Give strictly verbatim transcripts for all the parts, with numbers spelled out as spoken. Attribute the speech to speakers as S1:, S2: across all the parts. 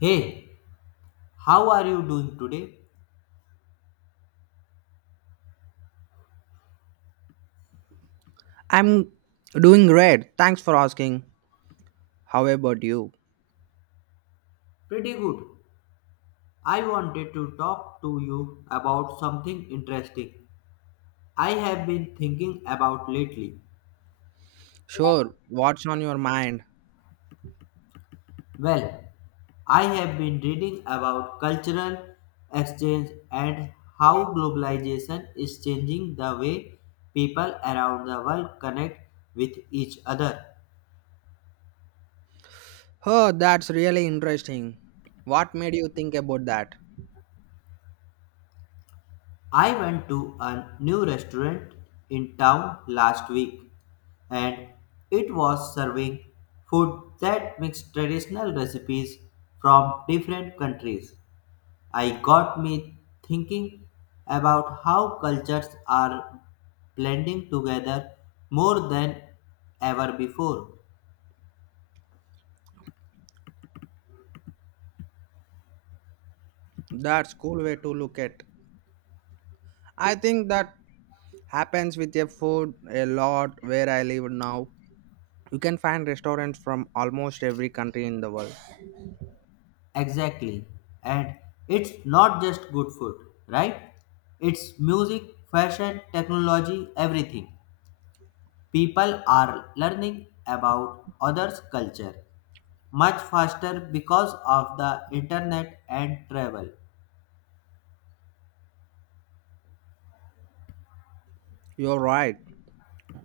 S1: Hey, how are you doing today?
S2: I'm doing great. Thanks for asking. How about you?
S1: Pretty good. I wanted to talk to you about something interesting I have been thinking about lately.
S2: Sure. What's on your mind?
S1: Well, I have been reading about cultural exchange and how globalization is changing the way people around the world connect with each other.
S2: Oh, that's really interesting. What made you think about that?
S1: I went to a new restaurant in town last week and it was serving food that mixed traditional recipes from different countries. I got me thinking about how cultures are blending together more than ever before.
S2: That's cool way to look at. I think that happens with your food a lot where I live now. You can find restaurants from almost every country in the world.
S1: Exactly. And it's not just good food, right? It's music, fashion, technology, everything. People are learning about others' culture much faster because of the internet and travel.
S2: You're right.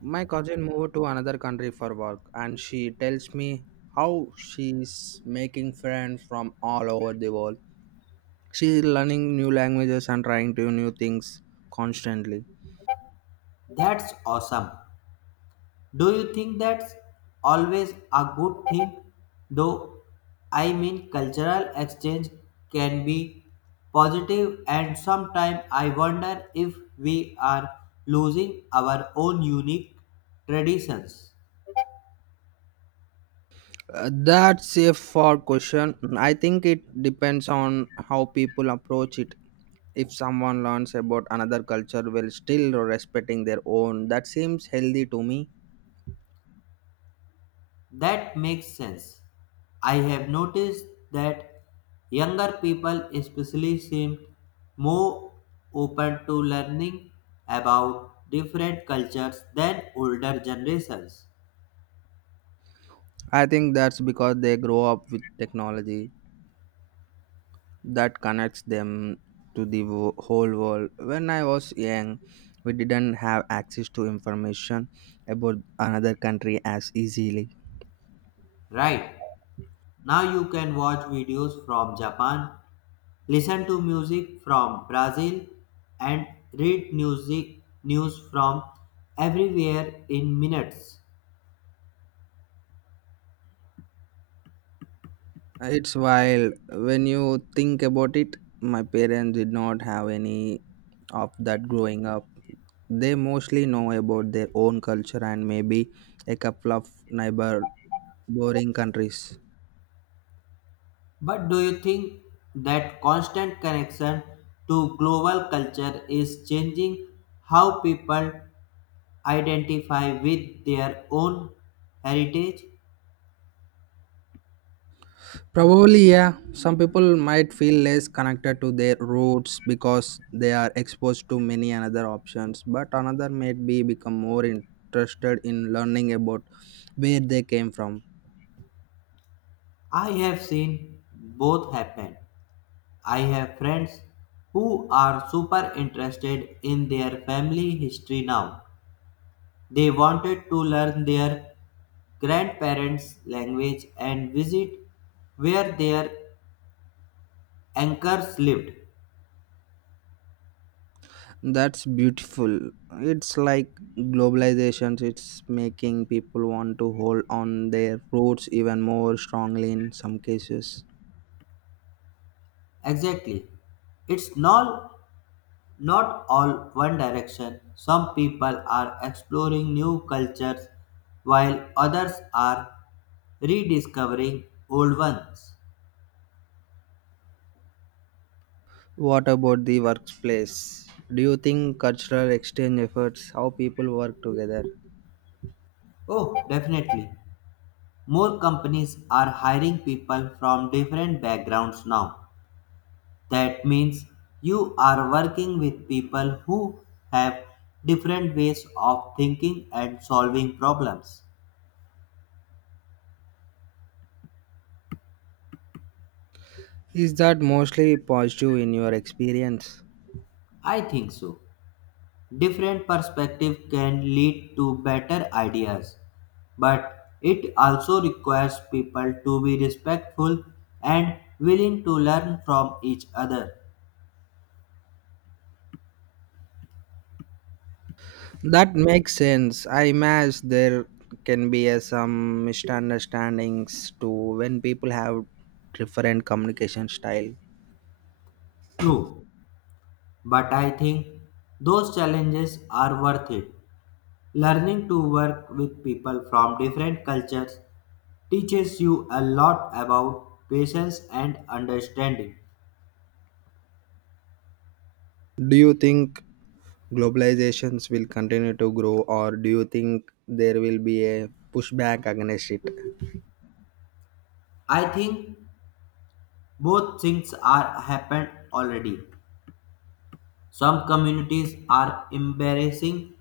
S2: My cousin moved to another country for work, and she tells me how she's making friends from all over the world. She's learning new languages and trying to new things constantly.
S1: That's awesome. Do you think that's always a good thing? Though I mean, cultural exchange can be positive, and sometimes I wonder if we are losing our own unique traditions.
S2: Uh, that's a far question. I think it depends on how people approach it. If someone learns about another culture while still respecting their own, that seems healthy to me.
S1: That makes sense. I have noticed that younger people especially seem more open to learning about different cultures than older generations.
S2: I think that's because they grow up with technology that connects them to the wo- whole world. When I was young, we didn't have access to information about another country as easily.
S1: Right. Now you can watch videos from Japan, listen to music from Brazil and read music news from everywhere in minutes.
S2: It's wild when you think about it. My parents did not have any of that growing up. They mostly know about their own culture and maybe a couple of neighbor boring countries.
S1: But do you think that constant connection to global culture is changing how people identify with their own heritage?
S2: Probably, yeah. Some people might feel less connected to their roots because they are exposed to many another options, but another might be become more interested in learning about where they came from.
S1: I have seen both happen. I have friends who are super interested in their family history now. They wanted to learn their grandparents' language and visit where their anchors lived.
S2: That's beautiful. It's like globalization, it's making people want to hold on their roots even more strongly in some cases.
S1: Exactly. It's not, not all one direction. Some people are exploring new cultures while others are rediscovering old ones.
S2: What about the workplace? Do you think cultural exchange efforts, how people work together,
S1: Oh, definitely. More companies are hiring people from different backgrounds now. That means you are working with people who have different ways of thinking and solving problems.
S2: is that mostly positive in your experience?
S1: I think so. Different perspective can lead to better ideas, but it also requires people to be respectful and willing to learn from each other.
S2: That makes sense. I imagine there can be uh, some misunderstandings too when people have different communication style.
S1: True, but I think those challenges are worth it. Learning to work with people from different cultures teaches you a lot about patience and understanding.
S2: Do you think globalizations will continue to grow, or do you think there will be a pushback against it?
S1: I think both things are happened already. Some communities are embracing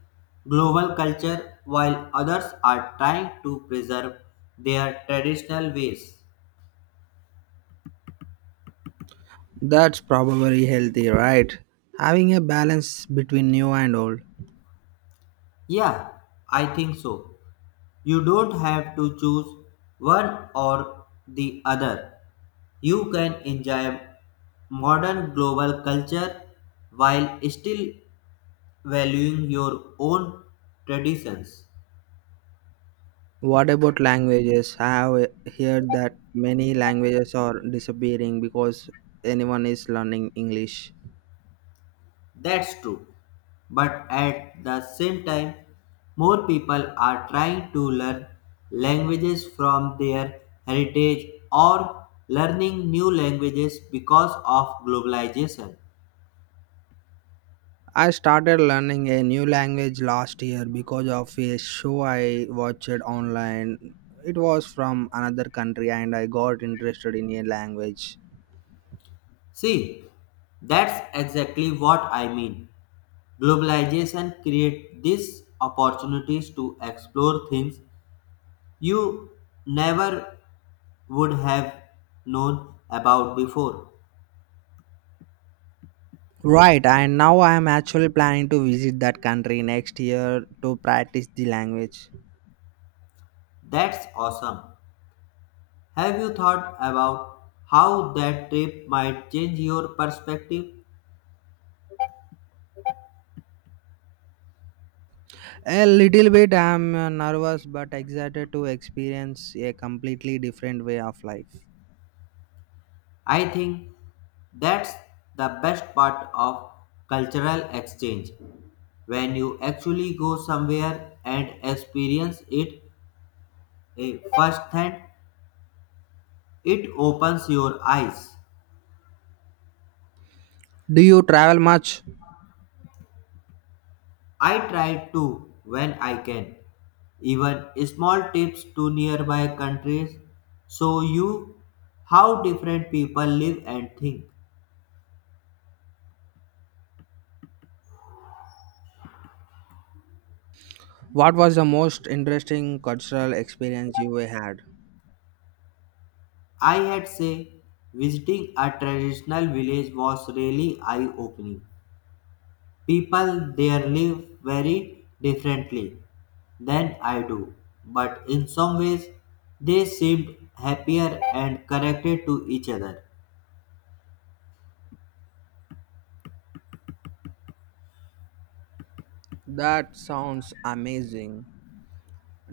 S1: global culture while others are trying to preserve their traditional ways.
S2: That's probably healthy, right? Having a balance between new and old.
S1: Yeah, I think so. You don't have to choose one or the other. You can enjoy modern global culture while still valuing your own traditions.
S2: What about languages? I have heard that many languages are disappearing because anyone is learning English.
S1: That's true. But at the same time, more people are trying to learn languages from their heritage or learning new languages because of globalization.
S2: I started learning a new language last year because of a show I watched online. It was from another country and I got interested in a language.
S1: See, that's exactly what I mean. Globalization creates these opportunities to explore things you never would have known about before.
S2: Right, and now I am actually planning to visit that country next year to practice the language.
S1: That's awesome. Have you thought about how that trip might change your perspective?
S2: A little bit. I am uh, nervous but excited to experience a completely different way of life.
S1: I think that's the best part of cultural exchange when you actually go somewhere and experience it eh, firsthand. It opens your eyes.
S2: Do you travel much?
S1: I try to when I can. Even small trips to nearby countries show you how different people live and think.
S2: What was the most interesting cultural experience you had?
S1: I had say visiting a traditional village was really eye opening. People there live very differently than I do, but in some ways they seemed happier and connected to each other.
S2: That sounds amazing.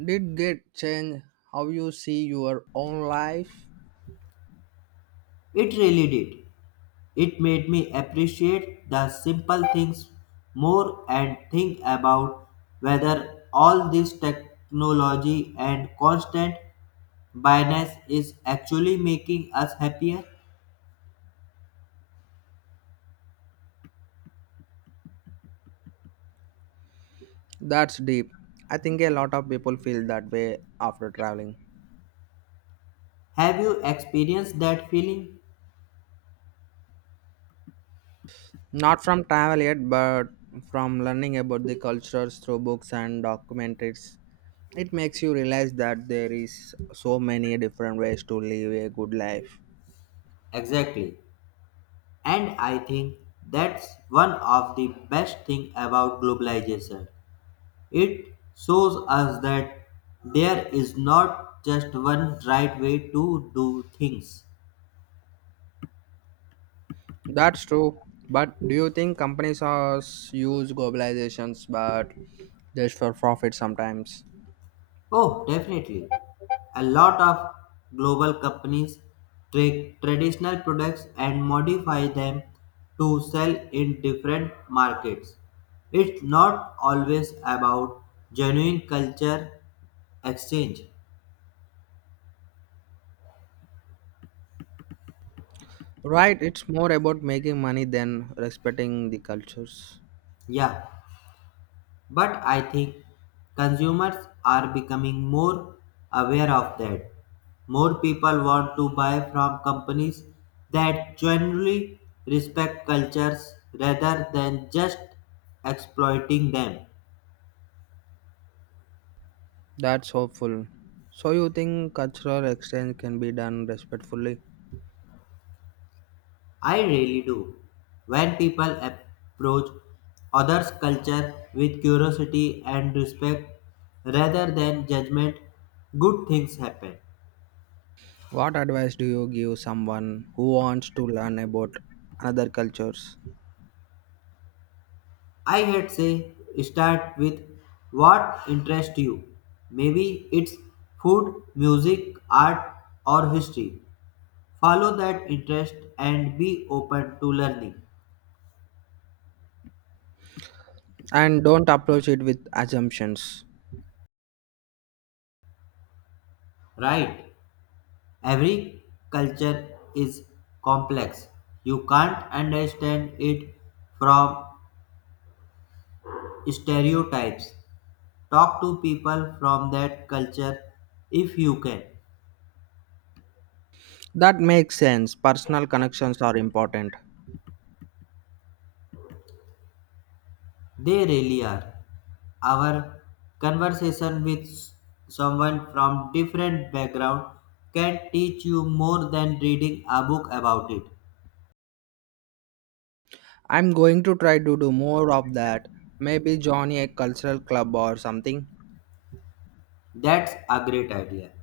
S2: Did get change how you see your own life?
S1: It really did. It made me appreciate the simple things more and think about whether all this technology and constant Bias is actually making us happier.
S2: That's deep. I think a lot of people feel that way after traveling.
S1: Have you experienced that feeling?
S2: Not from travel yet, but from learning about the cultures through books and documentaries. It makes you realize that there is so many different ways to live a good life.
S1: Exactly. And I think that's one of the best thing about globalization. It shows us that there is not just one right way to do things.
S2: That's true. But do you think companies are s- use globalizations but just for profit sometimes?
S1: Oh, definitely. A lot of global companies take traditional products and modify them to sell in different markets. It's not always about genuine culture exchange.
S2: Right, it's more about making money than respecting the cultures.
S1: Yeah. But I think consumers are becoming more aware of that. More people want to buy from companies that genuinely respect cultures rather than just exploiting them.
S2: That's hopeful. So you think cultural exchange can be done respectfully?
S1: I really do. When people approach others' culture with curiosity and respect rather than judgment, good things happen.
S2: What advice do you give someone who wants to learn about other cultures
S1: I had say start with what interests you. Maybe it's food, music, art, or history. Follow that interest and be open to learning.
S2: and don't approach it with assumptions?
S1: Right? Every culture is complex. You can't understand it from stereotypes. Talk to people from that culture if you can.
S2: That makes sense. Personal connections are important.
S1: They really are. Our conversation with someone from different background can teach you more than reading a book about it.
S2: I'm going to try to do more of that. Maybe join a cultural club or something.
S1: That's a great idea.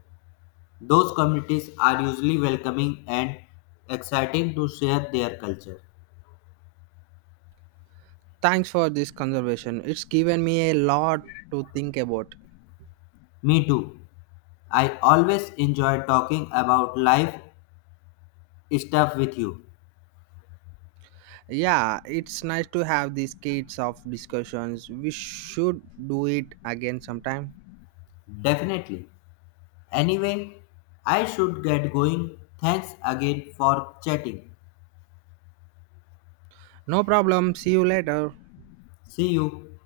S1: Those communities are usually welcoming and exciting to share their culture.
S2: Thanks for this conversation. It's given me a lot to think about.
S1: Me too. I always enjoy talking about life stuff with you.
S2: Yeah, it's nice to have these kinds of discussions. We should do it again sometime.
S1: Definitely. Anyway, I should get going. Thanks again for chatting.
S2: No problem. See you later.
S1: See you.